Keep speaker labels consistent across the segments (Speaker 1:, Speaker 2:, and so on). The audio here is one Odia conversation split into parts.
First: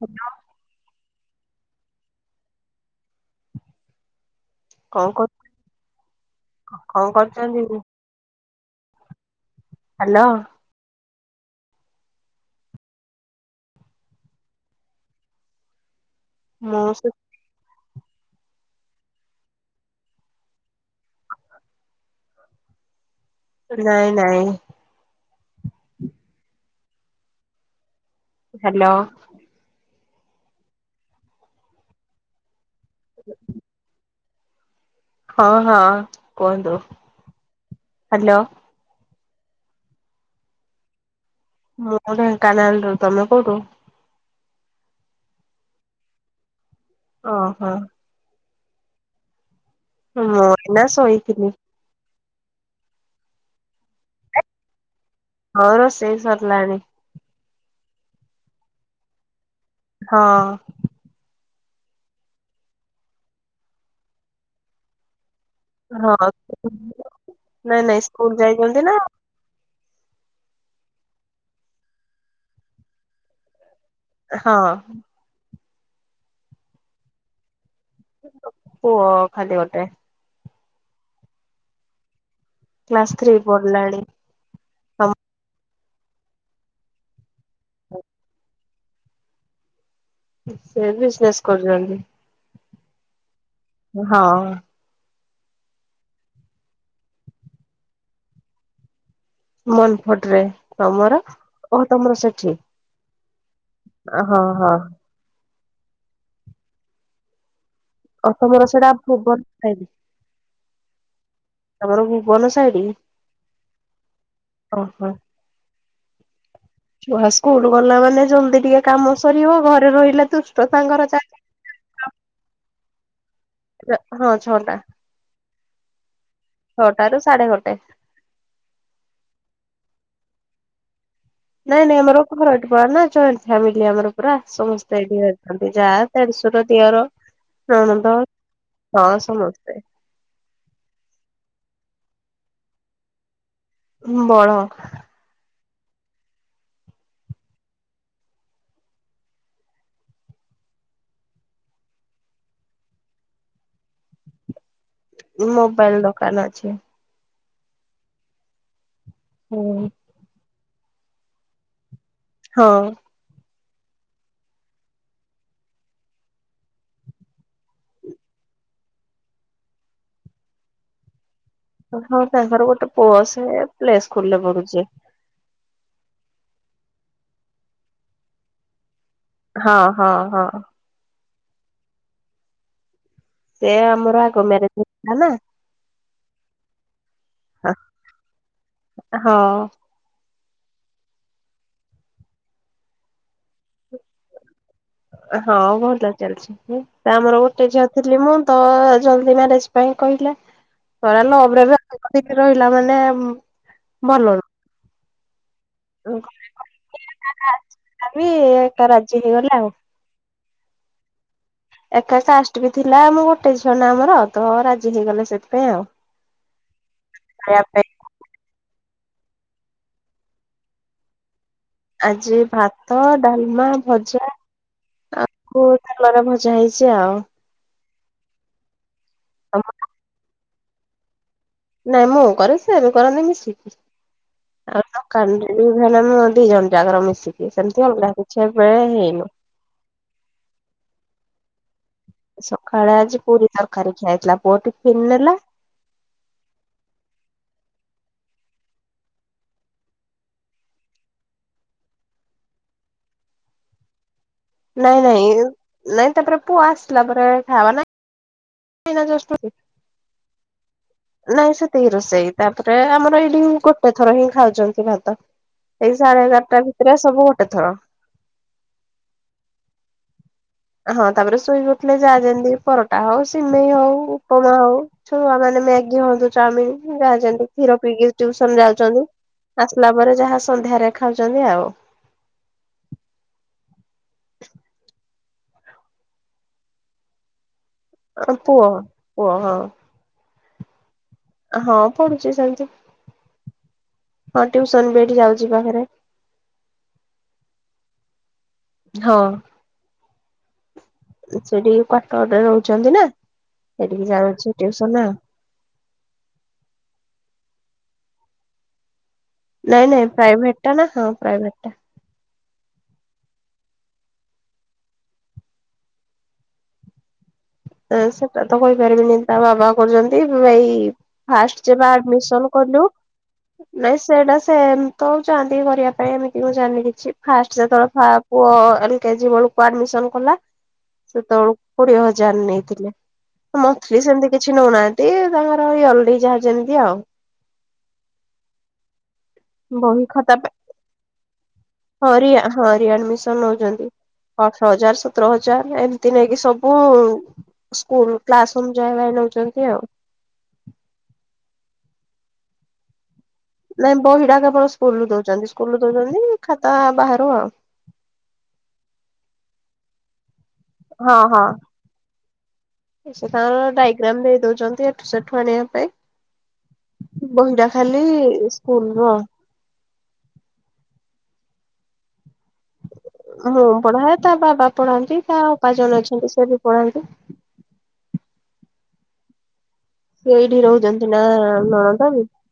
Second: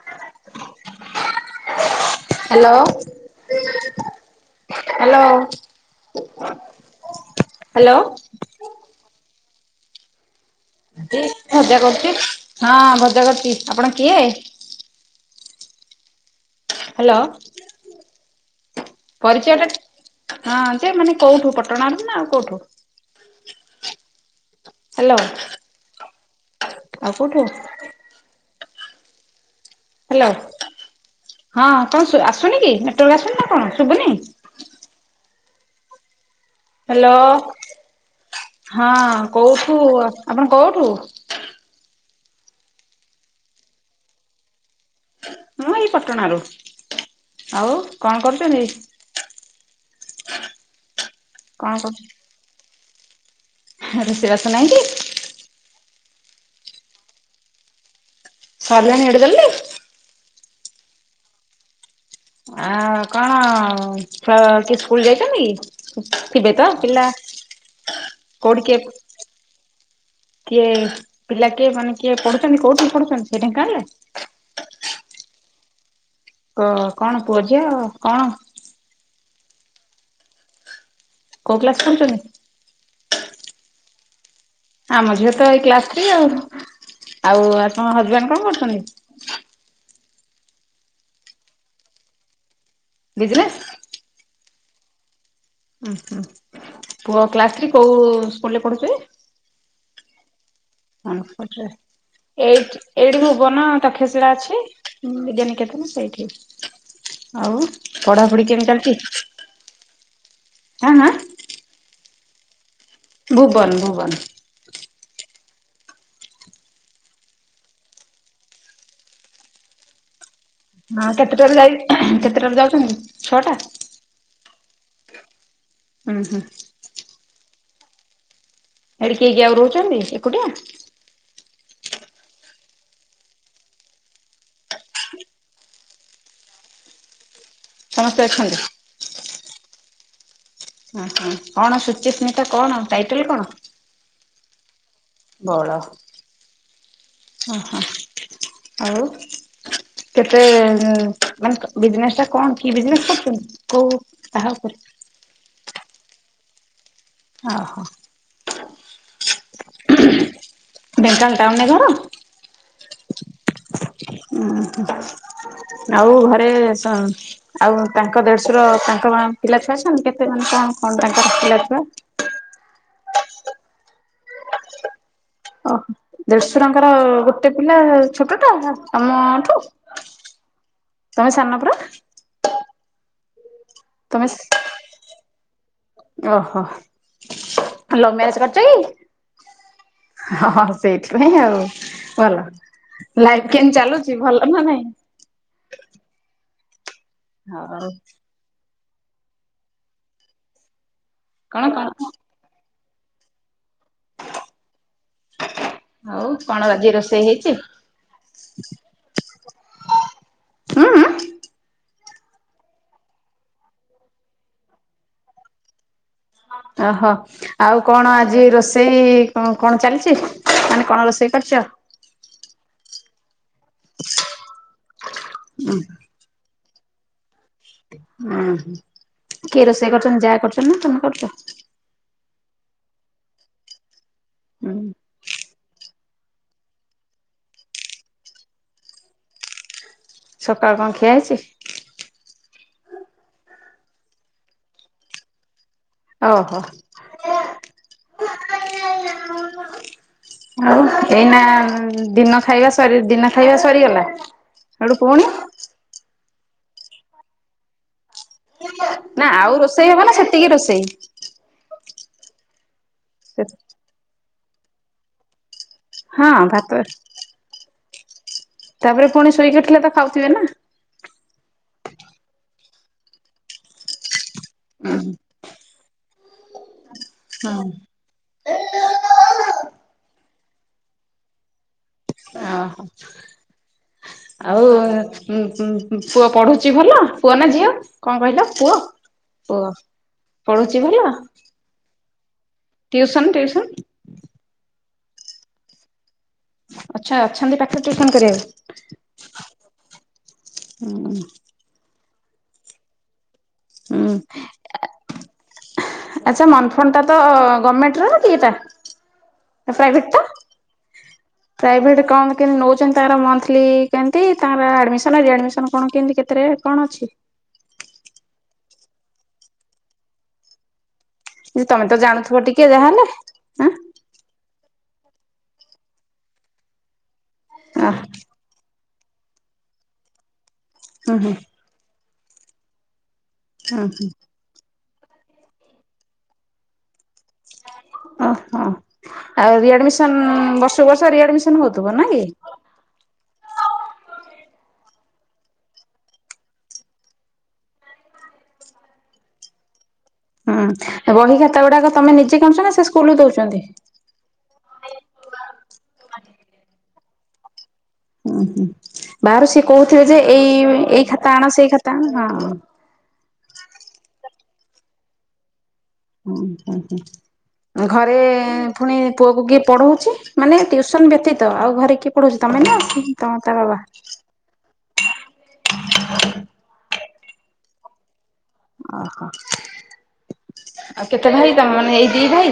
Speaker 1: ହାଲୋ।
Speaker 2: ହାଲୋ।
Speaker 1: କଣ
Speaker 2: ହାଲୋ
Speaker 1: କରୁ କଣ କରୁଛନ୍ତି?
Speaker 2: ହାଲୋ।
Speaker 1: ହ୍ୟାଲୋ।
Speaker 2: ଭଜା କରୁଛି ହଁ ଭଜା କରୁଛି ଆପଣ କିଏ?
Speaker 1: ହଁ ସେ।
Speaker 2: ହ୍ୟାଲୋ ପରିଚୟ ଟା ହଁ ସେ ମାନେ କୋଉଠୁ ପଟଣ ର ନା।
Speaker 1: ନାଇଁ ନାଇଁ।
Speaker 2: ହଁ। ଆଉ କଉଠୁ?
Speaker 1: ହ୍ୟାଲୋ।
Speaker 2: ହ୍ୟାଲୋ ହଁ କଣ ଆସୁନି କି? ମେଟ୍ରୋରେ ଆସୁନି ନା କଣ ଶୁଭୁନି?
Speaker 1: ହଁ ହଁ। କୁହନ୍ତୁ
Speaker 2: ହ୍ୟାଲୋ
Speaker 1: ହ୍ୟାଲୋ
Speaker 2: ହଁ। କୋଉଠୁ ଆପଣ କୋଉଠୁ?
Speaker 1: ମୁଁ ଢେଙ୍କାନାଳରୁ ତମେ କୋଉଠୁ?
Speaker 2: ମୁଁ ଏଇ ପଟଣ ରୁ।
Speaker 1: ଓହୋ
Speaker 2: ଆଉ କଣ କରୁଛନ୍ତି?
Speaker 1: ହୁଁ ଇନା ଶୋଇ।
Speaker 2: କଣ କରୁଛନ୍ତି? ରୋଷେଇବାସ ନାଇଁ କି?
Speaker 1: ହଁ ରୋସେଇ ସରିଲାଣି।
Speaker 2: ସରଲାଣୀ ଏତେ ଜଲଦି।
Speaker 1: ହଁ।
Speaker 2: ଆ କଣ କି ସ୍କୁଲ ଯାଇଛନ୍ତି କି?
Speaker 1: ହଁ
Speaker 2: ଥିବେ ତ ପିଲା
Speaker 1: ନାଇଁ ନାଇଁ ସ୍କୁଲ ଯାଇଛନ୍ତି
Speaker 2: କୋଠିକି?
Speaker 1: ନା
Speaker 2: କିଏ ପିଲା କିଏ ମାନେ କିଏ ପଢୁଛନ୍ତି କୋଉଠି ପଢୁଛନ୍ତି ସେଇଟା ଜାଣିଲେ?
Speaker 1: ହଁ।
Speaker 2: ହଁ କଣ ପୁଅ ଝିଅ? କଣ
Speaker 1: ଓ ଖାଲି ଗଟେ
Speaker 2: କଉ କ୍ଲାସ ପଢୁଛନ୍ତି?
Speaker 1: କ୍ଲାସ୍ ଥ୍ରୀ ପଢ଼ିଲାଣି।
Speaker 2: ଆମ ଝିଅ ତ ଏଇ କ୍ଲାସ ଥ୍ରୀ ଆଉ ଆଉ ଆପଣ ହଜବେଣ୍ଡ କଣ କରୁଛନ୍ତି?
Speaker 1: ସେ ବିଜନେସ୍ କରୁଛନ୍ତି।
Speaker 2: ବିଜିନେସ୍
Speaker 1: ହଁ।
Speaker 2: ଉ ହୁଁ ପୁଅ କ୍ଲାସ ଥ୍ରୀ କୋଉ ସ୍କୁଲରେ ପଢୁଛି?
Speaker 1: ମନ ଫଟ ରେ ତମର
Speaker 2: କଣପଟ ରେ
Speaker 1: ଓ ତମର ସେଠି
Speaker 2: ଏଇଠି ଏଇଠି ମୁ ପୁବନ ତକ୍ଷଶିଳା
Speaker 1: ହଁ
Speaker 2: ଅଛି
Speaker 1: ହଁ
Speaker 2: ବିଦ୍ୟାନିକେତନ ସେଇଠି ଆଉ।
Speaker 1: ଆଉ
Speaker 2: ପଢାପଢି
Speaker 1: ତମର
Speaker 2: କେମିତି
Speaker 1: ସେଟା
Speaker 2: ଚାଲିଛି
Speaker 1: ଭୁବନ ସାଇଡ
Speaker 2: ଆଁ ଆଁ
Speaker 1: ଘର ଭୁବନ ସାଇଡ
Speaker 2: ଭୁବନ ଭୁବନ
Speaker 1: ଓ ହୋ ଛୁଆ ସ୍କୁଲ ଗଲା ମାନେ ଜଲଦି ଟିକେ କାମ ସରିବ ଘରେ ରହିଲା ତୁ
Speaker 2: ହଁ କେତେଟାରେ ଯାଇ କେତେଟାଳେ ଯାଉଛନ୍ତି? ଛଅଟା
Speaker 1: ହଁ ଛଅଟା
Speaker 2: ଉୁଁ ହୁଁ
Speaker 1: ଛଅଟ ର ସାଢେ ଗ [inaudible]
Speaker 2: ଏଡି କିଏ କିଏ ଆଉ ରହୁଛନ୍ତି ଏକୁଟିଆ?
Speaker 1: ନାଇଁ ନାଇଁ ଆମର ଏଠି ପଡ ନା ଜଏଣ୍ଟ ଫାମିଲି ଆମର ପୁରା ସମସ୍ତେ ଏନ୍ତି ଯାହା ଦେ ଶଶୁର ଦିଅର ନଣନ୍ଦ
Speaker 2: ସମସ୍ତେ ଅଛନ୍ତି
Speaker 1: ହଁ ସମସ୍ତେ।
Speaker 2: ଓହ କଣ ସୁଚିସ୍ମିତା କଣ ଟାଇଟଲ କଣ?
Speaker 1: ବଡ।
Speaker 2: ବଡ ଆଉ। କେତେ ମାନେ ବିଜନେସ ଟା କଣ। କି ବିଜନେସ କରୁଛନ୍ତି। କୋଉ ତାହା ଉପରେ।
Speaker 1: ମୋବାଇଲ ଦୋକାନ ଅଛି।
Speaker 2: ଓ ହୋ।
Speaker 1: ହୁଁ।
Speaker 2: ବେଙ୍ଗାଲ ଟାଉନରେ ଘର।
Speaker 1: ହଁ।
Speaker 2: ହଁ ଆଉ ଘରେ ସ- ଆଉ ତାଙ୍କ ଦେଢଶୁର ତାଙ୍କ ପିଲା ଛୁଆ ଅଛନ୍ତି। କେତେ ଜଣ କଣ କଣ ତାଙ୍କର? ପିଲା ଛୁଆ
Speaker 1: ହଁ ତାଙ୍କର ଗୋଟେ ପୁଅ ସେ ପ୍ଲେସ୍କୁଲରେ ପଢ଼ୁଛି।
Speaker 2: ଓହୋ ଦେଢଶୁରଙ୍କର ଗୋଟେ ପିଲା ଛୋଟଟା ହାଁ।
Speaker 1: ହଁ ହଁ ହଁ।
Speaker 2: ତମେ ସାନପରା।
Speaker 1: ସେ ଆମର ଆଗ ମ୍ୟାରେଜ ହେଇଥିଲା ନା।
Speaker 2: ଓହୋ ଲଭ ମ୍ୟାରେଜ କରିଛ
Speaker 1: ହଁ।
Speaker 2: କି? ହଁ ସେଇଥିପାଇଁ ଆଉ ଭଲ। ଲାଇଫ କେମତି ଚାଲୁଛି ଭଲ ନା ନାଇଁ?
Speaker 1: ହଁ ଭଲ ଚାଲିଛି। ଆମର ଗୋଟେ ଝିଅ
Speaker 2: ହଉ
Speaker 1: ଥିଲି ମୁଁ ତ- ଜଲଦି ମ୍ୟାରେଜ ପାଇଁ କହିଲେ। ଧରା
Speaker 2: କଣ
Speaker 1: ଲଭରେ
Speaker 2: କଣ
Speaker 1: ଏତେ ଦିନ ରହିଲା ମାନେ- ମେମ ଭଲ। ନୁହଁ।
Speaker 2: ହଉ କଣ ଆଜି ରୋଷେଇ ହେଇଛି?
Speaker 1: ବି ଏକା ରାଜି ହେଇଗଲେ ଆଉ
Speaker 2: ଉଁ ଉଁ?
Speaker 1: ଏକା କାଷ୍ଟ ବି ଥିଲା ଆମ ଗୋଟେ ଝିଅ ନା ଆମର ତ ରାଜି ହେଇଗଲେ ସେଥିପାଇଁ ଆଉ।
Speaker 2: ଅହୋ
Speaker 1: ଖାଇବା
Speaker 2: ଆଉ
Speaker 1: ପାଇଁ
Speaker 2: କଣ ଆଜି ରୋଷେଇ? ରୋଷେଇ କଣ କଣ ଚାଲିଚି ମାନେ କଣ ରୋଷେଇ କରିଚ?
Speaker 1: ଆଜି ଭାତ ଡାଲମା ଭଜା ଆଳୁ କଲରା ଭଜା ହେଇ ଚି ଆଉ।
Speaker 2: ଉଁ ହୁଁ କିଏ ରୋଷେଇ କରୁଚନ୍ତି ଯା କରୁଚନ୍ତି ନା ତମେ କରୁଚ?
Speaker 1: ନାଇଁ ମୁଁ କରେ ସେ ବି କରନ୍ତି ମିଶିକି
Speaker 2: ହୁଁ
Speaker 1: ଆଉ ଦୋକାନରେ ତି ହେଲେ ଆମେ ଦି ଜଣ ଜାକର ମିଶିକି ସେମିତି ଅଗଲା କିଛି ଏବେ ହେଇନୁ।
Speaker 2: ସକାଳ କଣ ଖିଆ ହେଇଚି?
Speaker 1: ସକାଳେ ଆଜି ପୁରୀ ତରକାରୀ ଖିଆହେଇଥିଲା ପୁଅ ଟିଫିନ୍ ନେଲା
Speaker 2: ଓହୋ! ଆଉ ଏଇନା ଦିନ ଖାଇବା ସରି ଦିନ ଖାଇବା ସରିଗଲା। ସେଠୁ
Speaker 1: ନାଇଁ
Speaker 2: ପୁଣି
Speaker 1: ନାଇଁ ନାଇଁ ତାପରେ ପୁଅ ଆସିଲା ପରେ ଖାବାର ନାଇ
Speaker 2: ନା ଆଉ ରୋଷେଇ ହବ ନା ସେତିକି ରୋଷେଇ?
Speaker 1: ନାଇଁ ସେତିକି ରୋଷେଇ ତାପରେ ଆମର ଏଇଠି ଗୋଟେ ଥର ହିଁ ଖାଉ ଛନ୍ତି ଭାତ ଏଇ ସାଢେ
Speaker 2: ହଁ
Speaker 1: ଏଗାରଟା
Speaker 2: ଭାତ
Speaker 1: ଭିତରେ ସବୁ ଗୋଟେ ଥର।
Speaker 2: ତାପରେ ପୁଣି ଶୋଇକି ଉଠିଲେ ତ ଖାଉଥିବେ ନା।
Speaker 1: ହଁ ତାପରେ ଶୋଇକି ଉଠଥିଲେ ଯାହା ଯେମିତି ପରଟା ହଉ ସିମେଇ ହଉ ଉପମା ହଉ ଛୁଆ ମାନେ ମ୍ୟାଗି ହଅନ୍ତୁ ଚାଉମିନ ଯାହା ଯେମିତି
Speaker 2: ହଁ
Speaker 1: କ୍ଷୀର ପିଇକି ଟିଉସନ୍ ଯାଉଛନ୍ତି ଆସିଲା ପରେ ଯାହା ସନ୍ଧ୍ୟାରେ ଖାଉଛନ୍ତି ଆଉ।
Speaker 2: ଓ ହୋ! ଆଉ ପୁଅ ପଢୁଛି ଭଲ ପୁଅ ନା ଝିଅ? କଣ କହିଲ ପୁଅ ପୁଅ ପଢୁଛି ଭଲ
Speaker 1: ହଁ ପଡୁଛି ସେମ
Speaker 2: ଟିଉସନ୍ ଟିଉସନ୍
Speaker 1: ସନ ବି ଏଠି ଯାଉଛି ପାଖରେ।
Speaker 2: ଆଚ୍ଛା ଅଛନ୍ତି ପାଖରେ ଟ୍ୟୁସନ କରିବା
Speaker 1: ହଁ
Speaker 2: ହୁଁ
Speaker 1: ସେଇଠି କ୍ୱାର୍ଟରରେ ରହୁଛନ୍ତି ନା। ସେଠିକି
Speaker 2: ହୁଁ
Speaker 1: ଯାଉଛି ଟିଉସନ୍ ଆଉ।
Speaker 2: ଆଚ୍ଛା ମନଫଣ୍ଡଟା ତ ଗମେଣ୍ଟର ନା କିଏଟା?
Speaker 1: ନାଇଁ ନାଇଁ
Speaker 2: ପ୍ରାଇଭେଟ ଟା
Speaker 1: ଟା ନା ହଁ
Speaker 2: ପ୍ରାଇଭେଟ କଣ କେମିତି ନଉଛନ୍ତି ତାର ମଥ୍ଥ ଲି କେମତି ତାଙ୍କର ଆଡମିସନ ରିଆଡମିସନ କଣ କେମତି କେତେରେ କଣ ଅଛି?
Speaker 1: ଏ ସେଟା ତ କହିପାରିବିନି ତା ବାବା କରୁଛନ୍ତି ଏଇ
Speaker 2: ଯେ
Speaker 1: ଫାଷ୍ଟ ଯେବେ
Speaker 2: ତମେ ତ ଜାଣୁଥିବ
Speaker 1: ଆଡମିସନ
Speaker 2: ଟିକେ
Speaker 1: କଲୁ
Speaker 2: ଯାହାହେଲେ ଆଁ
Speaker 1: ନାଇ ସେଇଟା ସେ ତଉ ଯାନ୍ତିି କରିବା ପାଇଁ ଏମିତି ମୁଁ ଜାଣିନି କିଛି ଫାଷ୍ଟ
Speaker 2: ଅ
Speaker 1: ଯେତେବେଳେ ଫା ପୁଅ ଏଠି କେଜି ବେଳକୁ ଆଡମିସନ କଲା
Speaker 2: ହୁଁ ହୁଁ
Speaker 1: ସେତେବେଳକୁ କୋଡିଏ ହଜାର ନେଇଥିଲେ।
Speaker 2: ହୁଁ
Speaker 1: ମଥ୍ଥଲି
Speaker 2: ହୁଁ
Speaker 1: ସେମିତି କିଛି ନଉନାହାନ୍ତି ତାଙ୍କର ଏଇ ଯାହା ଯେମିତି ଆଉ
Speaker 2: ଓ ହୋ! ଆଉ
Speaker 1: ବହି
Speaker 2: ରିଆଡମିସନ୍
Speaker 1: ଖାତା
Speaker 2: ବର୍ଷକୁ ବର୍ଷ ରିଆଡମିସନ୍ ହଉଥୁବ ନା କି।
Speaker 1: ହରିଆ ହଁ ରିଆଡମିସନ ନଉଛନ୍ତି। ଅଠର ହଜାର ସତର ହଜାର ଏମତି ନେଇକି ସବୁ ସ୍କୁଲ କ୍ଲାସ ଅନୁଯାୟୀ ନୋ ଛନ୍ତି ଆଉ।
Speaker 2: ହୁଁ ବହି ଖତା ଗୁଡାକ ତମେ ନିଜେ କିଣୁଛ ନା ସେ ସ୍କୁଲ ଦଉ
Speaker 1: ନାଇଁ ବହିଟା କେବଳ ସ୍କୁଲରୁ ଦଉଛନ୍ତି ସ୍କୁଲରୁ ଦଉଛନ୍ତି ଖାତା ବାହାରୁ ଆଉ।
Speaker 2: ହୁଁ, ହୁଁ, ବାହାରୁ ସିଏ କହୁଥିବେ ଯେ ଏଇ ଏଇ
Speaker 1: ହଁ
Speaker 2: ଖାତା
Speaker 1: ହଁ
Speaker 2: ଆଣ ସେଇ ଖାତା ଆଣ ହଁ।
Speaker 1: ସେ ତାଙ୍କର ଡାଇଗ୍ରାମ ଦେଇ ଦଉଛନ୍ତି ଏଠୁ ସେଠୁ ଆଣିବା ପାଇଁ।
Speaker 2: ହୁଁ, ହୁଁ,
Speaker 1: ବହିଟା
Speaker 2: ହୁଁ।
Speaker 1: ଖାଲି
Speaker 2: ଘରେ ପୁଣି
Speaker 1: ସ୍କୁଲର
Speaker 2: ପୁଅକୁ କିଏ ପଢଉଛି ମାନେ ଟ୍ୟୁସନ ବ୍ୟତୀତ ଆଉ ଘରେ କିଏ ପଢଉଛି ତମେ ନା ତମ ତା
Speaker 1: ମୁଁ
Speaker 2: ବାବା?
Speaker 1: ପଢାଏ ତା ବାବା ପଢ଼ାନ୍ତି ତା ଅପା ଜଣେ ଅଛନ୍ତି ସେ ବି ପଢାନ୍ତି।
Speaker 2: ଓହୋ!
Speaker 1: ସେ ଏଇଠି ରହୁଛନ୍ତି ନା
Speaker 2: ଏଇ
Speaker 1: ନଣଦ ବି।
Speaker 2: ଦି ଭାଇ?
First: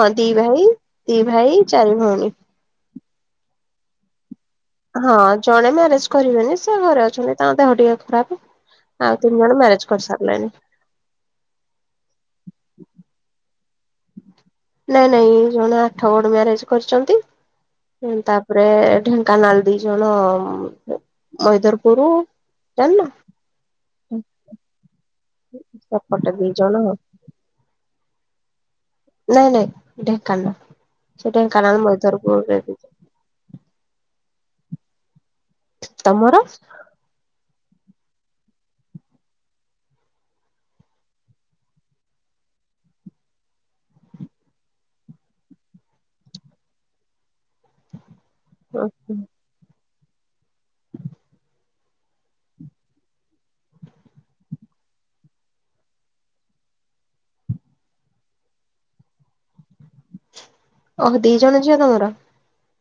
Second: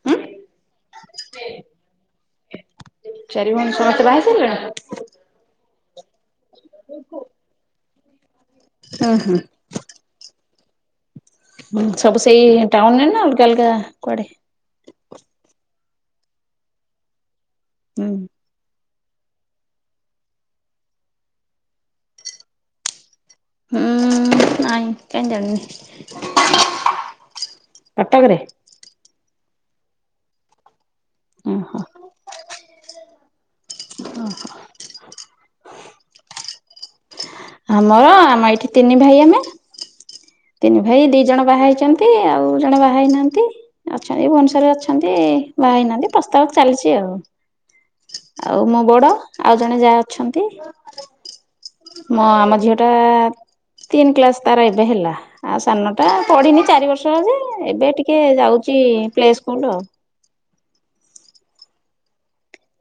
Speaker 1: ହଁ
Speaker 2: ଉଁ
Speaker 1: ଦି ଭାଇ ଦି ଭାଇ ଚାରି ଭଉଣୀ।
Speaker 2: ଚାରି ଭଉଣୀ ସମସ୍ତେ ବାହା ହେଇ ସାରିଲଣି।
Speaker 1: ହଁ ଜଣେ ମ୍ୟାରେଜ କରିବେନି ସେ ଘରେ ଅଛନ୍ତି ତାଙ୍କ ଦେହ ଟିକେ ଖରାପ।
Speaker 2: ହୁଁ
Speaker 1: ଆଉ ତିନି ଜଣ ମ୍ୟାରେଜ କରିସାରିଲେଣି।
Speaker 2: ହୁଁ, ସବୁ ସେଇ ଟାଉନରେ ନା ଅଲଗା ଅଲଗା କୁଆଡେ?
Speaker 1: ନାଇଁ ନାଇଁ ଜଣେ ଆଠ ଗଡ ମ୍ୟାରେଜ
Speaker 2: ହୁଁ
Speaker 1: କରିଛନ୍ତି ତାପରେ ଢେଙ୍କାନଳ ଦି ଜଣ ମଇଦରପୁର, ଯାଣିନ?
Speaker 2: ହୁଁ ନାଇଁ କାଇଁ ଯାଣିନି।
Speaker 1: ସେପଟେ ଦି ଜଣ ନାଇଁ
Speaker 2: ଟକରେ
Speaker 1: ନାଇଁ ନାଇଁ ଢେଙ୍କାନାଳ ସେଇ
Speaker 2: ଓହୋ
Speaker 1: ଢେଙ୍କାନାଳ ମଇଧରପୁରରେ ବି
Speaker 2: ଓହୋ।
Speaker 1: ତମର?
Speaker 2: ଆମର ଆମେ ଏଇଠି ତିନି ଭାଇ ଆମେ। ତିନି ଭାଇ ଦି ଜଣ ବାହା ହେଇଚନ୍ତି ଆଉ ଜଣ ବାହା ହେଇନାହାନ୍ତି ଅଛନ୍ତି ଭୁବନେଶ୍ୱରରେ ଅଛନ୍ତି ସେ ବାହା ହେଇନାହାନ୍ତି ପ୍ରସ୍ତାବ ଚାଲିଚି ଆଉ। ଆଉ ମୋ ବଡ ଆଉ ଜଣେ ଯାହା ଅଛନ୍ତି। ମ ଆମ ଝିଅ ଟା ତିନି କ୍ଲାସ ତାର ଏବେ ହେଲା ଆ ସାନ ଟା ପଢିନି ଚାରି ବର୍ଷ ଯେ ଏବେ ଟିକେ ଯାଉଚି ଚି ପ୍ଲେ ସ୍କୁଲ ଆଉ।
Speaker 1: ଓହୋ ଦି ଜଣ ଝିଅ ତମର?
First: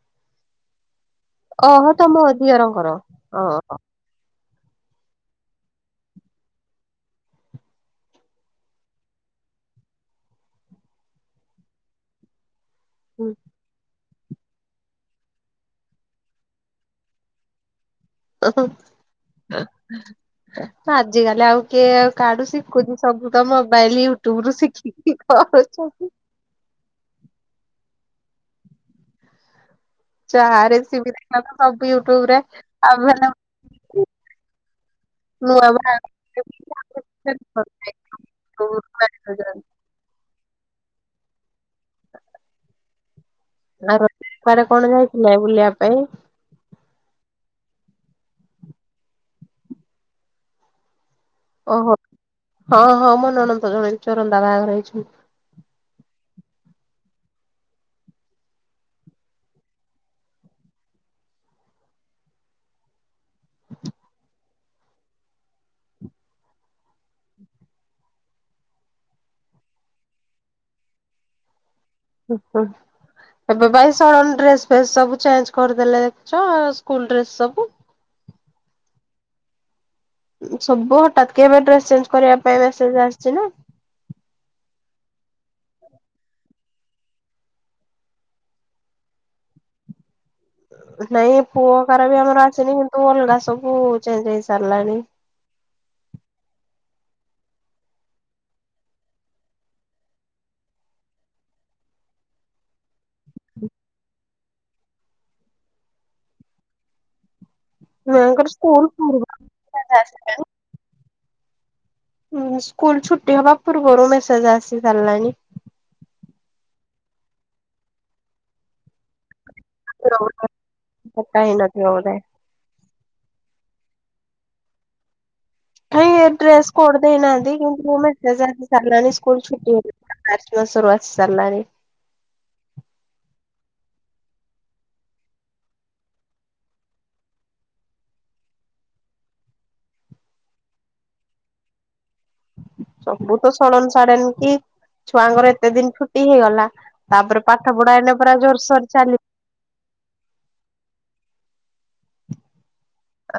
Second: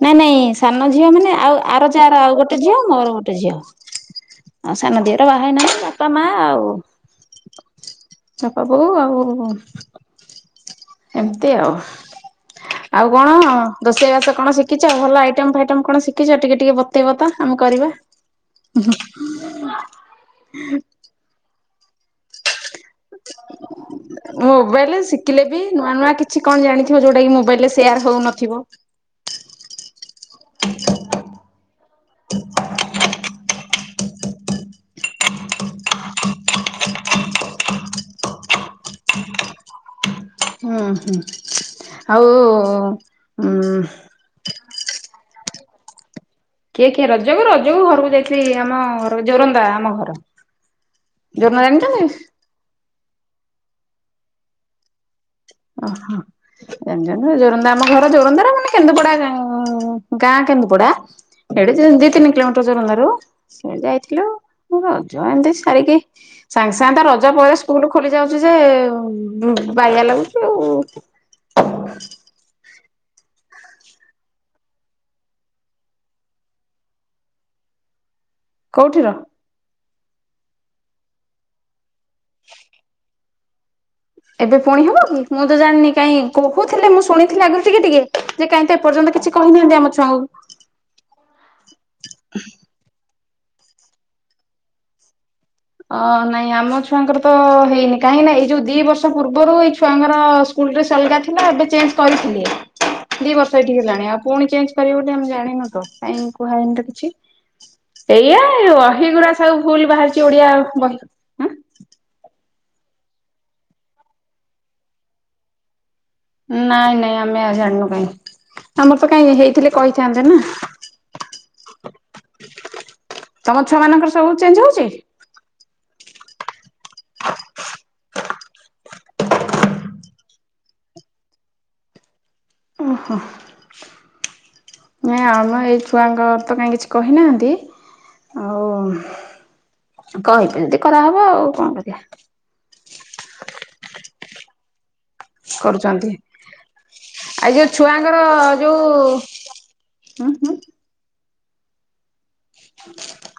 Speaker 2: ନାଇଁ ନାଇଁ ସାନ ଝିଅ ମାନେ ଆଉ ଆର
Speaker 1: ଓହୋ ତମ
Speaker 2: ଯାର ଆଉ ଗୋଟେ ଝିଅ
Speaker 1: ଦିଅରଙ୍କର
Speaker 2: ମୋର ଗୋଟେ ଝିଅ।
Speaker 1: ଓହୋ।
Speaker 2: ହଁ ସାନ ଝିଅଟା ବାହା ହେ ନାହିଁ ବାପା ମା ଆଉ। ତାପବଉ ଆଉ ଏମିତି ଆଉ ଆଉ କଣ ଦ ରୋଷେଇବାସ କଣ ଶିଖିଛ ଭଲ ଆଇଟମ ଫାଇଟମ କଣ ଶିଖିଛ ଟିକେ ଟିକେ ବତେଇବ ତ ଆମେ କରିବା।
Speaker 1: [unintelligible] ଆଜିିକାଲି ଆଉ କିଏ କାଢୁଷି ସବୁ ତ ମୋବାଇଲ ୟୁଟ୍ୟୁବ ରୁ
Speaker 2: ମୋବାଇଲରେ
Speaker 1: ଶିଖିକି
Speaker 2: ଶିଖିଲେ ବି
Speaker 1: କର
Speaker 2: ନୂଆ ନୂଆ କିଛି କଣ ଜାଣିଥିବ ଯୋଉଟା ମୋବାଇଲରେ ସେୟାର ହଉନଥିବ।
Speaker 1: ଚା ରେସିପି ଦେଖ ସବୁ ୟୁଟୁବରେ ଆ [unintelligible] [unintelligible]
Speaker 2: ହୁଁ ହୁଁ ଆଉ ଉଁ
Speaker 1: ଆ ରଡ କଣ ଯାଇଥିଲେ ବୁଲିବା ପାଇଁ?
Speaker 2: କିଏ କିଏ ରଜକୁ ରଜକୁ ଘରକୁ ଯାଇଥିଲି ଆମ ଘ ଜୋରନ୍ଦା ଆମ ଘର। ଜୋରନ୍ଦା
Speaker 1: ଓହୋ
Speaker 2: ଜାଣିଛନ୍ତି
Speaker 1: ହଁ ହଁ ମୋ ନଣନ୍ଦ ଜଣେ ଚୋରନ୍ଦା ବାହା ରହିଛି।
Speaker 2: ଓହୋ। ଜ ଜୋରନ୍ଦା ଆମ ଘର ଜୋରନ୍ଦାର ମାନେ କେନ୍ଦୁପଡା ଗାଁ କେନ୍ଦୁପଡା। ଏ ଦି ତିନି କିଲୋମିଟର ଦୋରନ୍ଦା ସେ ଆଥିଲୁ ରଜ ଏମିତି ସାରିକି ସାଙ୍ଗେ ସାଙ୍ଗେ ତ ରଜ ପରେ ସ୍କୁଲୁ ଖୋଲି ଯାଉଛି ଯେ ବାଇଆ ଲାଗୁଛି ଆଉ।
Speaker 1: ହ ହୋ [unintelligible] ଭାଇ ସଳନ ଡ୍ରେସ ଫ ସବୁ ଚେଞ୍ଜ କରିଦେଲେ ଦେଖୁଚ ସ୍କୁଲ ଡ୍ରେସ ଫେସ ସବୁ
Speaker 2: କୋଉଠି ର
Speaker 1: ସବୁ ହଠାତ୍ କେ ଏବେ ଡ୍ରେସ ଚେଞ୍ଜ କରିବା ପାଇଁ ମେସେଜ ଆସିଛି ନା।
Speaker 2: ଏବେ ଫଣି ହବ କି? ମୁଁ ତ ଜାଣିନି କାଇଁ କୋହୁଥିଲେ ମୁଁ ଶୁଣିଥିଲି ଆଗରୁ ଟିକେ ଟିକେ ଯେ କାଇଁ ତ ଏପର୍ଯ୍ୟନ୍ତ କିଛି କହିନାହାନ୍ତି ଆମ ଛୁଆଁକୁ
Speaker 1: ନାଇଁ ପୁଅ କାର ବି ଆମର ଅଛିନି କିନ୍ତୁ ଅଲଗା ସବୁ [unintelligible] ଚେଞ୍ଜ ହେଇ ସାରିଲାଣି।
Speaker 2: ଅ ନାଇଁ ଆମ ଛୁଆଙ୍କର ତ ହେଇନି କାହିଁକି ନା ଏଇ ଯୋଉ ଦି ବର୍ଷ ପୂର୍ବରୁ ଏଇ ଛୁଆଙ୍କର ସ୍କୁଲ୍ ଡ୍ରେସ୍ ଅଲଗା ଥିଲା ଏବେ ଚେଞ୍ଚ କରିଥିଲେ। ଦି ବର୍ଷ ଏଠିକି ହେଲାଣି ଆଉ ପୁଣି ଚେଞ୍ଚ କରିବୁ ଗୋଟେ ଆମେ ଜାଣିନୁ ତ କାଇଁ କୁହା ହେଇନି ତ କିଛି। ଏଇଆ
Speaker 1: ମାଙ୍କର
Speaker 2: ଏଇ
Speaker 1: ସ୍କୁଲ ପୂର୍ବ
Speaker 2: ବହିଗୁଡ଼ା ସବୁ ଭୁଲ
Speaker 1: ଡ୍ରେସ
Speaker 2: ବାହାରିଚି ଓଡିଆ ବହି
Speaker 1: ହଁ ସ୍କୁଲ ଛୁଟି ହବା ପୂର୍ବରୁ ମେସେଜ ଆସି ସରିଲାଣି।
Speaker 2: ନାଇଁ ନାଇଁ ଆମେ ଆଉ ଜାଣିନୁ କାଉଁ ଆମର ତ କାଇଁ ହେଇ ଥିଲେ କହିଥାନ୍ତେ ନା?
Speaker 1: କଟା ହେଇନଥିବ ବୋଧେ।
Speaker 2: ତମ ଛୁଆ ମାନଙ୍କର ସବୁ ଚେଞ୍ଜ ହଉଛି?
Speaker 1: କାଇଁ ଏ ଡ୍ରେସ କୋଡ ଦେଇନାହାନ୍ତି କିନ୍ତୁ ମୁ। [unintelligible] ସ୍କୁଲ୍ ଛୁଟି [unintelligible] ମାର୍ଚ୍ଚ ମାସ ରୁ ଆସି ସାରଲାଣି।
Speaker 2: ଓହୋ। ନାଇ ଆମ ଏଇ ଛୁଆଙ୍କର ତ କାହିଁ କିଛି କହିନାହାନ୍ତି? ଆଉ କହିବି ଯଦି କରାହବ ଆଉ କଣ କରିବା?
Speaker 1: ସବୁ ତ ସଡ଼ନ ସାଡେନ କି ଛୁଆଙ୍କର ଏତେ ଦିନ
Speaker 2: କରୁଛନ୍ତି।
Speaker 1: ଛୁଟି ହେଇଗଲା ତାପରେ
Speaker 2: ଆଉ ଯୋଉ
Speaker 1: ପାଠ ପଢା ଏଇନା ପୁରା ଜୋରସରେ ଚାଲି
Speaker 2: ହୁଁ ହୁଁ।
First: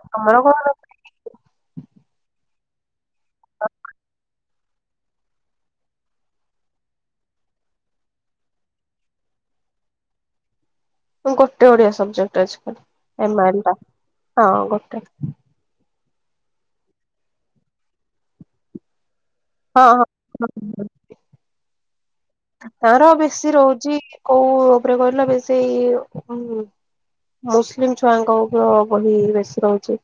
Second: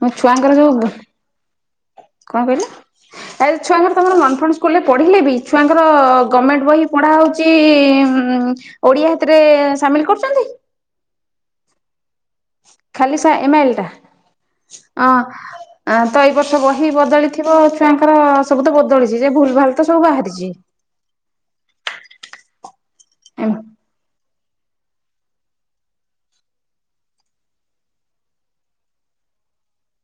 Speaker 2: ମୋ
Speaker 1: ତମର
Speaker 2: ଛୁଆଙ୍କର ଯୋଉ
Speaker 1: କଣ
Speaker 2: କଣ କଇଲେ? ଆରେ ଛୁଆଙ୍କର ତମର [unintelligible] ସ୍କୁଲରେ ପଢ଼ିଲେ ବି ଛୁଆଙ୍କର ଗଭର୍ଣ୍ଣମେଣ୍ଟ ବହି ପଢ଼ା ହେଉଛି ଓଡ଼ିଆଥିରେ ଏ ସାମିଲ କରୁଚନ୍ତି?
Speaker 1: ମ୍ ଗୋଟେ ଓଡିଆ ସବଜେକ୍ଟ।
Speaker 2: ଖାଲି ସା ଏମାଏଲ ଟା
Speaker 1: ହଁ ଗୋଟେ
Speaker 2: ଅ ଆ ତ ଏଇ ବର୍ଷ ବହି ବଦଳିଥିବ ଛୁଆଙ୍କର ସବୁ ତ ବଦଳିଚି। ଯେ ଭୁଲ ଭାଲ
Speaker 1: ହଁ
Speaker 2: ତ
Speaker 1: ହଁ।
Speaker 2: ସବୁ ବାହାରିଛି।
Speaker 1: ତାର ବେଶୀ
Speaker 2: ଏମ୍
Speaker 1: ରହୁଛି କୋଉ ଉପରେ କହିଲ ବେଶୀ ଉଁ ମୁସଲିମ୍ ଛୁଆଙ୍କ ଉପିୟ ବହି ବେଶୀ ରହୁଚି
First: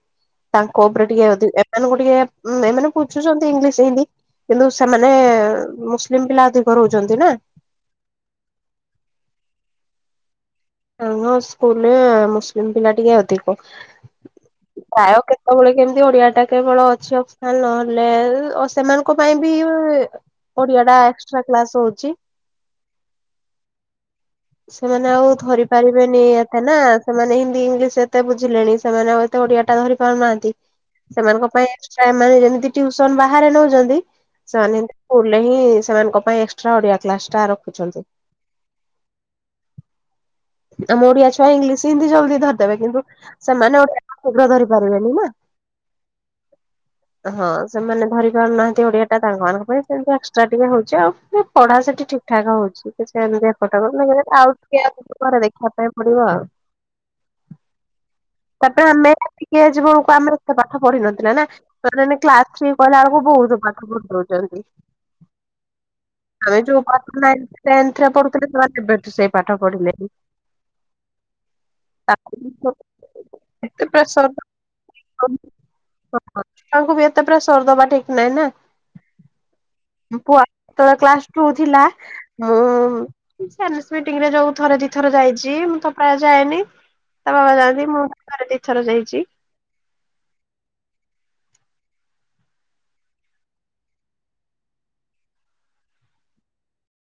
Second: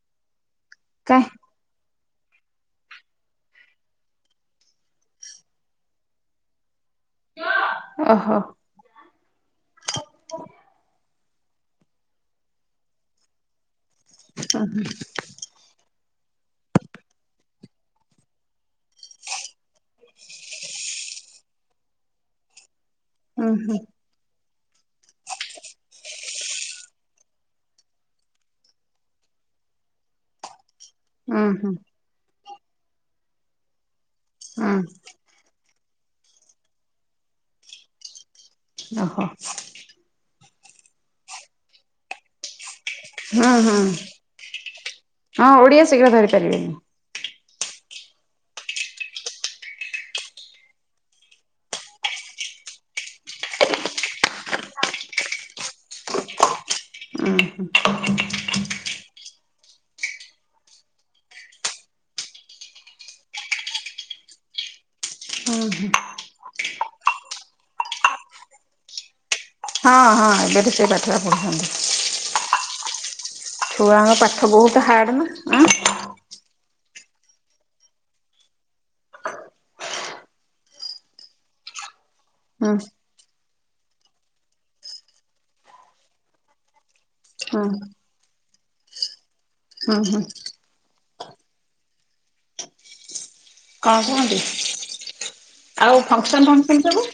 Speaker 1: ତାଙ୍କ ଉପରେ
Speaker 2: କାଇଁ
Speaker 1: ଟିକେ ଅଧିକ ଏମାନଙ୍କୁ ଟିକେ ଏମାନେ ବୁଝୁଛନ୍ତି ଇଂଲିଶ ହିନ୍ଦୀ କିନ୍ତୁ ସେମାନେ ମୁସଲିମ ପିଲା ଅଧିକ ରହୁଛି। ଛନ୍ତି ନା।
Speaker 2: ଓହୋ।
Speaker 1: ସାଙ୍ଗ ସ୍କୁଲରେ ମୁସଲିମ୍ ପିଲା ଟିକେ ଅଧିକ। ପ୍ରାୟ କେତେବେଳେ କେମତି ଓଡିଆ। ଟା କେବଳ ଅଛି ଅକ୍ସଲ ନହେଲେ ଆ ସେମାନଙ୍କ ପାଇଁ ବି ଏ ଓଡିଆ ଟା ଏକସ୍ଟ୍ରା କ୍ଲାସ ହଉଚି।
Speaker 2: ଉଁ ହୁଁ।
Speaker 1: ସେମାନେ ଆଉ ଧରି ପାରିବେନି ଏତେ ନା ସେମାନେ ହିନ୍ଦୀ ଇଂଲିଶ ଏତେ ବୁଝିଲେଣି ସେମାନେ ଆଉ ଏତେ ଓଡିଆ ଟା ଧରି ପାରୁନାହାନ୍ତି।
Speaker 2: ହୁଁ
Speaker 1: ସେମାନଙ୍କ ପାଇଁ
Speaker 2: ହୁଁ
Speaker 1: ଏକ୍ସଟ୍ରା ଏମ୍ ଆଇ ଏଲ୍ ଯେମିତି ଟିଉସନ ବାହାରେ ନଉଚନ୍ତି
Speaker 2: ହୁଁ
Speaker 1: ସେମାନେ ସେମିତି ସ୍କୁଲରେ ହିଁ। ସେମାନଙ୍କ ପାଇଁ ଏକଷ୍ଟ୍ରା୍ ଓଡିଆ କ୍ଲାସ ଟା ରଖୁଚନ୍ତି।
Speaker 2: ଓହୋ।
Speaker 1: ଆମ ଓଡିଆ ଛୁଆ ଇଂଲିଶ ହିନ୍ଦୀ ଜଲଦି ଧରି ଦେବେ କିନ୍ତୁ
Speaker 2: ହୁଁ
Speaker 1: ସେମାନେ
Speaker 2: ହୁଁ
Speaker 1: ଗୋଟେ [inaudible] ଶୀଘ୍ର ଧରିପାରିବେନି ନା।
Speaker 2: ହଁ ଓଡିଆ ଶୀଘ୍ର ଧରି ପାରିବେନି
Speaker 1: ହଁ। ସେମାନେ ଧରି ପାରୁନାହାନ୍ତି ଓଡିଆଟା ତାଙ୍କା ମାନଙ୍କ ପାଇଁ ସେମିତି ଏକ୍ସଟ୍ରା ଟିକେ ହୋଉଚି ଆଉ ସେ ପଢା ସେଠି ଠିକ୍ ଠାକ୍ ହୋଉ ସେ ତ ଚାହୁଁ ନାହାଁନ୍ତି ଏପଟ ହୋଉ [unintelligible] ମାନେ ଆଉ ଟିକେ ଆ ଘରେ ଦେଖିବା ପାଇଁ ପଡିବ ଆଉ।
Speaker 2: ହୁଁ।
Speaker 1: ତାପରେ ଆମେ ଏତିକି ଏଜ୍ ରୁ ଆମେ ଏତେ ପାଠ ପଢିିନଥିଲେ ନା। [unintelligible] କ୍ଲାସ ଥ୍ରୀ କହିଲା ବେଳକୁ ବୋହୁତୁ ପାଠ ପଢୁ [unintelligible] ଚନ୍ତି।
Speaker 2: ହୁଁ ହୁଁ।
Speaker 1: ଆମେ ଯୋଉ ପାଠ ନାଇନି ଟେନ୍ଥ ପଢୁଥିଲେ ସେମାନେ ଏବେଠୁ ସେଇ ପାଠ
Speaker 2: ହଁ
Speaker 1: ପଢିଲେଣି।
Speaker 2: ହଁ ଏବେଠୁ ସେଇ ପଢୁଛନ୍ତି।
Speaker 1: ଏତେ
Speaker 2: ଛୁଆଙ୍କ
Speaker 1: ପ୍ରେସର
Speaker 2: ପାଠ ବୋହୁତ ହାର୍ଡ ନା ଆ
Speaker 1: ତାପରେ ସରଦବା [unintelligible] ଠିକ୍ ନାହିଁ ନା। ପୁଅ ଯେତେବେଳେ କ୍ଲାସ ଟୁ ଥିଲା। ହୁଁ [unintelligible] ମିଂଟିଙ୍ଗରେ ଯୋଉ ଥରେ ଦି ଥର ଯାଇଚି। ମୁଁ ତ ପ୍ରାୟ ଯାଏନି ତା ବାବ ଯାଆନ୍ତି। ମୁଁ ଥରେ ଦି ଥର ଯାଇଚି।
Speaker 2: ଉଁ ହୁଁ। କଣ କୁହନ୍ତି ଆଉ ଫଙ୍କସନ୍ ଫଙ୍କସନ୍ ସବୁ